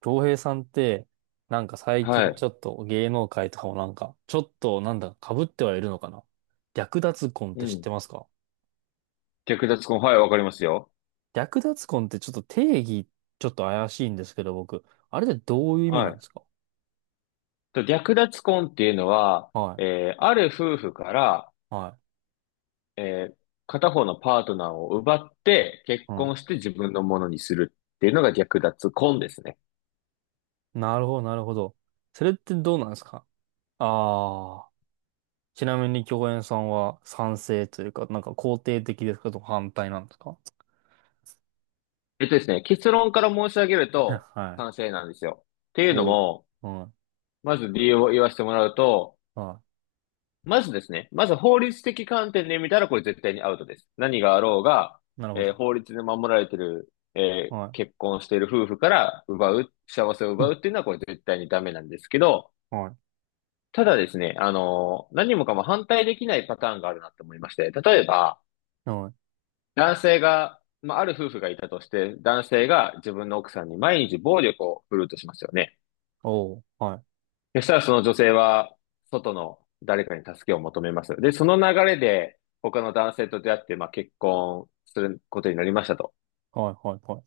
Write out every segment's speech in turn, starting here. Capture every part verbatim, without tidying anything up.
京平さんって、なんか最は近ちい。ょっと芸能界とかもなんか、ちょっとなんだ、被ってはいるのかな。略奪婚っうて知っん。てますか？略奪婚。はい、わかりますよ。略奪婚ってちょっと定義、ちょっと怪しいんですけど、僕。あれってどういう意味なはんい。ですか？と略奪婚っていうのは、はい、えー、ある夫婦から、はえー、片方のパートナーを奪って結い、は婚して自分のものにするっていうのが略奪婚ですね。い。なるほど、なるほど。それってどうなんですか？ああー、ちなみに共演さんは賛成というか、なんか肯定的ですかと反対なんですか？ えっとですね、結論から申し上げると はい。賛成なんですよ。っていうのおも、う、はまず理由を言わせてもらうと、い、はまずですね、まず法律的観点で見たらこれ絶対にアウトです。何があろうが、い。なるほど。えー法律で守られてる、えーは結婚している夫婦から奪う、幸せをい。う奪ん、うっていうのはこれ絶対にダメなんですけど、はい。ただですね、あのー何もかも反対できないパターンがあるなと思いまして、例えば、はい、男性が、まあ、ある夫婦がいたとして、男性が自分の奥さんに毎日暴力を振るうとしますよね。おお、はい。そしたらその女性は、外の誰かに助けを求めます。で、その流れで、他の男性と出会って、まあ結婚することになりましたと。はいはいはい。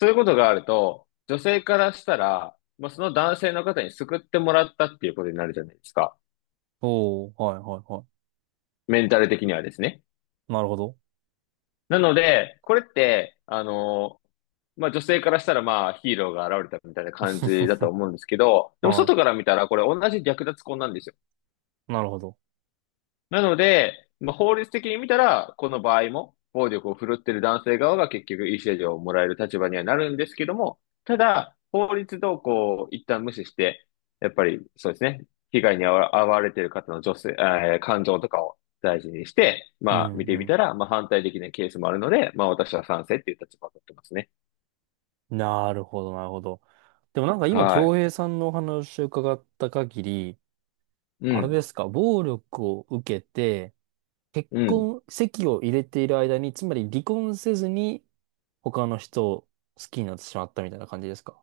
そういうことがあると、女性からしたら、まあその男性の方に救ってもらったっていうことになるじゃないですか。おお、はいはいはメンタル的にはですね。い。なるほど。なので、これって、あの、まあ女性からしたらまあヒーローが現れたみたいな感じだと 思うんですけど、でもはい。外から見たらこれ同じ略奪婚なんですよ。なるほど。なので、まあ、法律的に見たら、この場合も、暴力を振るってる男性側が結局、いい制度をもらえる立場にはなるんですけども、ただ、法律動向を一旦無視して、やっぱり、そうですね、被害に遭わわれている方の女性、えー感情とかを大事にして、うまあ、見んてみうたら、まあ、反対できないケースもあるので、まあ、私は賛成っていう立場を取ってますね。ん。なるほど、なるほど。でもなんか今、は京い。平さんのお話を伺った限り、うあれん。ですか、暴力を受けて、結うん。婚、籍を入れている間に、つまり離婚せずに他の人を好きになってしまったみたいな感じですか？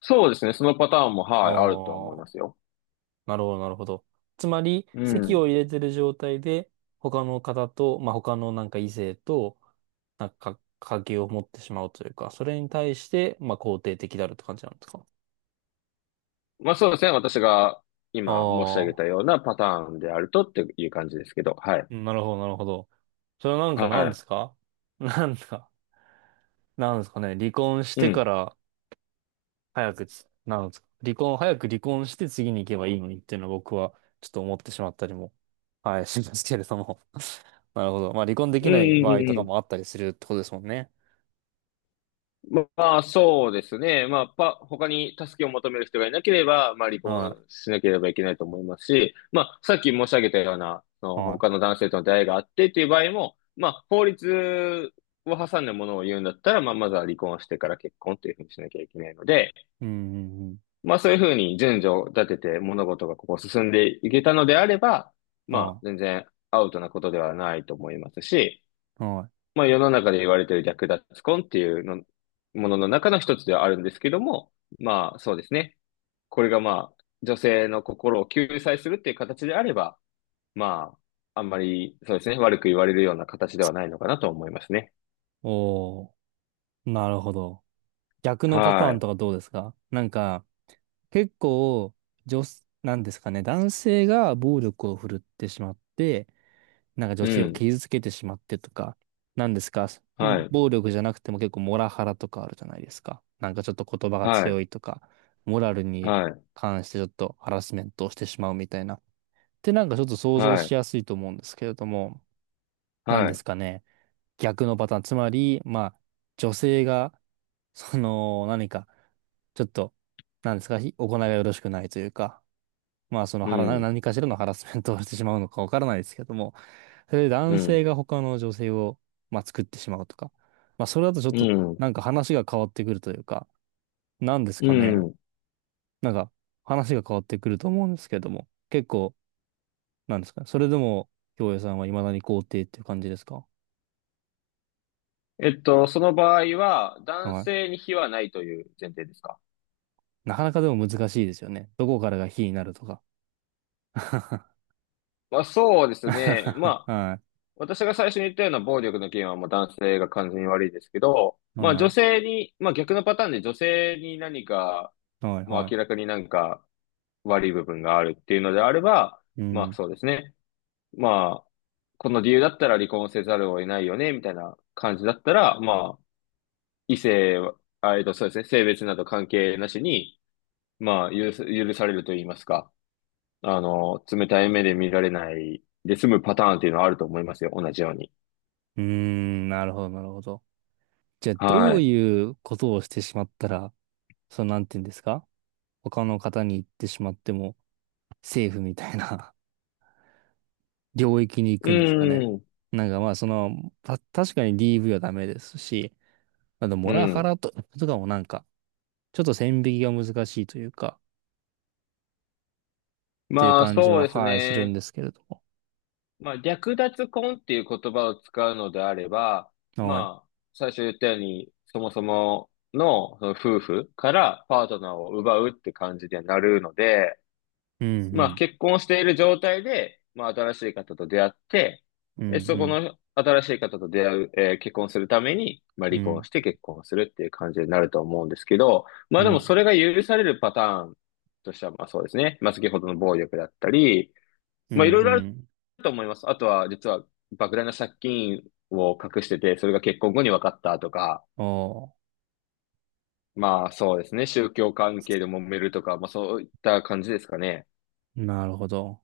そうですね、そのパターンも、あはい、あるとは思いあまー、すよ。なるほど、なるほど。つまり、う籍ん。を入れてる状態で、他の方と、まあ、他のなんか異性と、なんか、関係を持ってしまうというか、それに対して、まあ、肯定的であるって感じなんですか？まあそうですね。私が今申し上げあたあ、ようなパターンであるとっていう感じですけど。はい。なるほど、なるほど。それはなんか何ではすか？ なんか、なんですかね。離婚しい。うてかん。ら早くつ、なんですか。離婚、早く離婚して次に行けばいいのにっていうのは僕はちょっと思ってしまったりも、はい、しますけれども。なるほど。まあ離婚でうきんないうん場う合とんうかん。もあったりするってことですもんね。ままあそうですね。まあパ、他に助けを求める人がいなければ、まあ離はい。婚しなければいけないと思いますし、まあさっき申し上げたような、そのは他い。の男性との出会いがあってっていう場合も、まあ法律を挟んだものを言うんだったら、まあまずは離婚をしてから結婚っていうふうにしなきゃいけないので、うん、うん、まあそういうふうに順序を立てて物事がここ進んでいけたのであれば、うん。まあは全然アウトなことではないと思いますし、い。はい。まあ世の中で言われている略奪婚っていうのものの中の一つではあるんですけども、まあそうですね。これがまあ女性の心を救済するっていう形であれば、まああんまりそうですね、悪く言われるような形ではないのかなと思いますね。おー。なるほど。逆のパターンはとかどうですか？なんか、結構、女す、なんですかね、男性が暴力を振るってしまって、なんか女い。う性をん。傷つけてしまってとか、なんですか、はい。暴力じゃなくても結構モラハラとかあるじゃないですか。なんかちょっと言葉がはい。強いとか、モラルにはい。関してちょっとハラスメントをしてしまうみたいな。ってなんかちょっと想像はしい。やすいと思うんですけれども、なんはでい。すかね、逆のパターン。つまり、まあ、女性が、その、何か、ちょっと、なんですか、ひ行いがよろしくないというか、まあそのうハラなん。何かしらのハラスメントをしてしまうのかわからないですけども、それでう男ん。性が他の女性を、まあ、作ってしまうとか、まあそれだとちょっとうん。なんか話が変わってくるというか、なんですうかね。ん。なんか話が変わってくると思うんですけども、結構、なんですかね。それでも、京平さんは未だに肯定っていう感じですか？えっと、その場合は、男はい。性に非はないという前提ですか？なかなかでも難しいですよね。どこからが非になるとか。まあ、そうですね。まあ、は私が最初に言ったような暴力の件は、まあ、男性が完全に悪いですけど、い。まあ、女は性に、まあ、逆のパターンで女性に何か、い。はい。まあ、は明らい。かになんか悪い部分があるっていうのであれば、うまあ、ん。そうですね。まあ、この理由だったら離婚せざるを得ないよね、みたいな感じだったら、まあ、異性は、あえっと、そうですね。性別など関係なしに、まあ、許す許されると言いますか。あの、冷たい目で見られないで済むパターンっていうのはあると思いますよ。同じように。うーん。なるほど、なるほど。じゃあ、どはうい。いうことをしてしまったら、その、なんていうんですか？他の方に行ってしまっても、セーフみたいな 領域に行うくんですかね。ん。なんかまあ、その、た、確かに ディーブイ はダメですし、あと、モうラハん。ラと、とかもなんか、ちょっと線引きが難しいというか、っていうまあ、感じそうは、ですはい、するんね。ですけれども。まあ、略奪婚っていう言葉を使うのであれば、はい。まあ、最初言ったように、そもそもの、その夫婦からパートナーを奪うって感じにはなるので、うんうまあ、ん、結婚している状態で、まあ、新しい方と出会って、うんうで、そこん、の新しい方と出会う、えー結婚するために、まあ、う離婚ん、して結婚するっていう感じになると思うんですけど、まうあ、でもん、それが許されるパターンとしては、まあ、そうですね。まあ、先ほどの暴力だったり、うん、まあ、いろいうろあるん。と思います。あとは、実は、莫大な借金を隠してて、それが結婚後に分かったとか、おまあ、そうですね。宗教関係で揉めるとか、まあ、そういった感じですかね。ー、なるほど。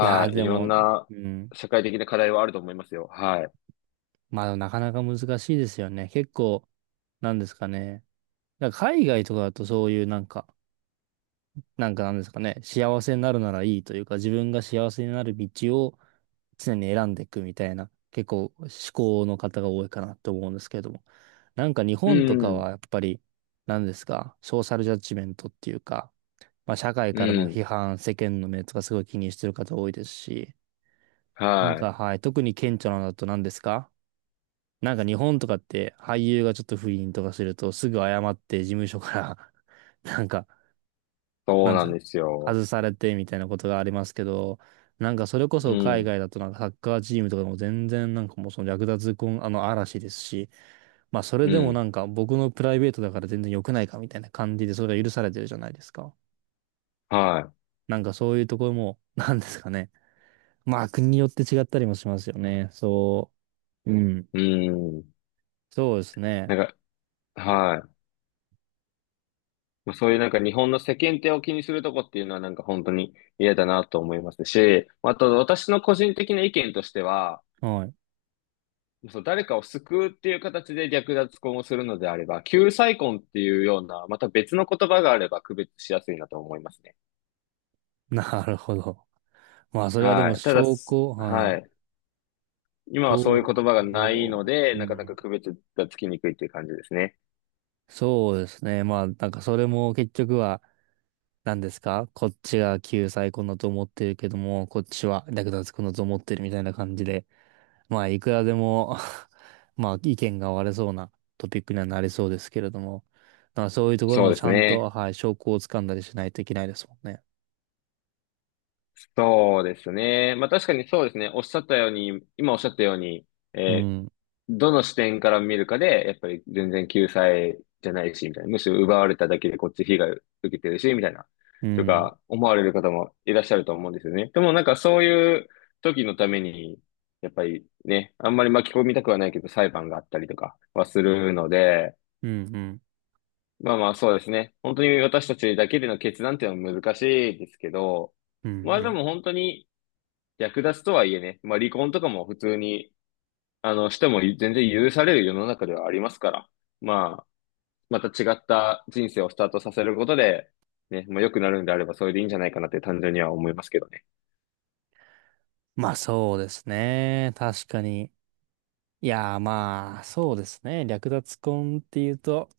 いやー、い。いでろんも、なうん。社会的な課題はあると思いますよ。はい。まあ、なかなか難しいですよね。結構、なんですかね。だから海外とかだとそういうなんか、なんかなんですかね、幸せになるならいいというか、自分が幸せになる道を常に選んでいくみたいな、結構思考の方が多いかなと思うんですけれども。なんか日う本とかん。はやっぱり、なんですか、ソーシャルジャッジメントっていうか、まあ社会うからのん。批判、世間の目とかすごい気にしてる方多いですし、なんはかい。はい、特に顕著なのだと何ですか？なんか日本とかって俳優がちょっと不倫とかするとすぐ謝って事務所から なんか、そうなんなて、んですよ。外されてみたいなことがありますけど、なんかそれこうそ海ん。外だとなんかサッカーチームとかでも全然なんかもうその略奪婚、あの嵐ですし、まあそれうでもん。なんか僕のプライベートだから全然良くないかみたいな感じでそれが許されてるじゃないですか。はなんかそういうところも、なんですかね。まあ国によって違ったりもしますよね。そう。うん。い。うん。そうですね。なんか、はい。まあそういうなんか日本の世間体を気にするとこっていうのはなんか本当に嫌だなと思いますし、まあと私の個人的な意見としては、はい。そう、誰かを救うっていう形で略奪婚をするのであれば、救済婚っていうような、また別の言葉があれば区別しやすいなと思いますね。なるほど。まあ、それはではもい。ただ、証す拠、ははい。い。今はそういうど言葉がないう、ので、うなかなかん。区別がつきにくいっていう感じですね。そうですね。まあ、なんかそれも結局は、何ですか、こっちが救済こんだと思ってるけども、こっちは略奪こんだと思ってるみたいな感じで、まあ、いくらでも まあ、意見が割れそうなトピックにはなりそうですけれども、だからそういうところそもうでちすゃんね。と、はい、証拠をつかんだりしないといけないですもんね。そうですね。まあ確かにそうですね。おっしゃったように、今おっしゃったように、うえーん、どの視点から見るかで、やっぱり全然救済じゃないし、みたいな。むしろ奪われただけでこっち被害を受けてるし、みたいな。うとん、か、思われる方もいらっしゃると思うんですよね。でもなんかそういう時のために、やっぱりね、あんまり巻き込みたくはないけど裁判があったりとかはするので、うん、うん、まあまあそうですね。本当に私たちだけでの決断っていうのは難しいですけど、うん、まあうでん。も本当に略奪とはいえね、まあ離婚とかも普通に、あの、しても全然許される世の中ではありますから、まあ、また違った人生をスタートさせることで、ね、まあ良くなるんであればそれでいいんじゃないかなって単純には思いますけどね。まあ、そうですね。確かに。いやーまあ、そうですね。略奪婚っていうと、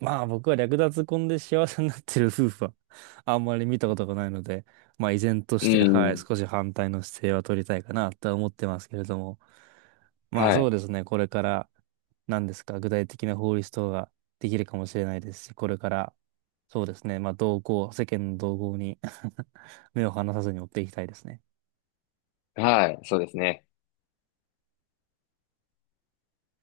まあ僕は略奪婚で幸せになってる夫婦は あんまり見たことがないので、まあ依然としうて、はい、ん。少し反対の姿勢は取りたいかなとは思ってますけれども。まあはそうい。ですね。これから、何ですか、具体的な法律等ができるかもしれないですし、これから、そうですね。まあ同行、世間の動向に 目を離さずに追っていきたいですね。はい。そうですね。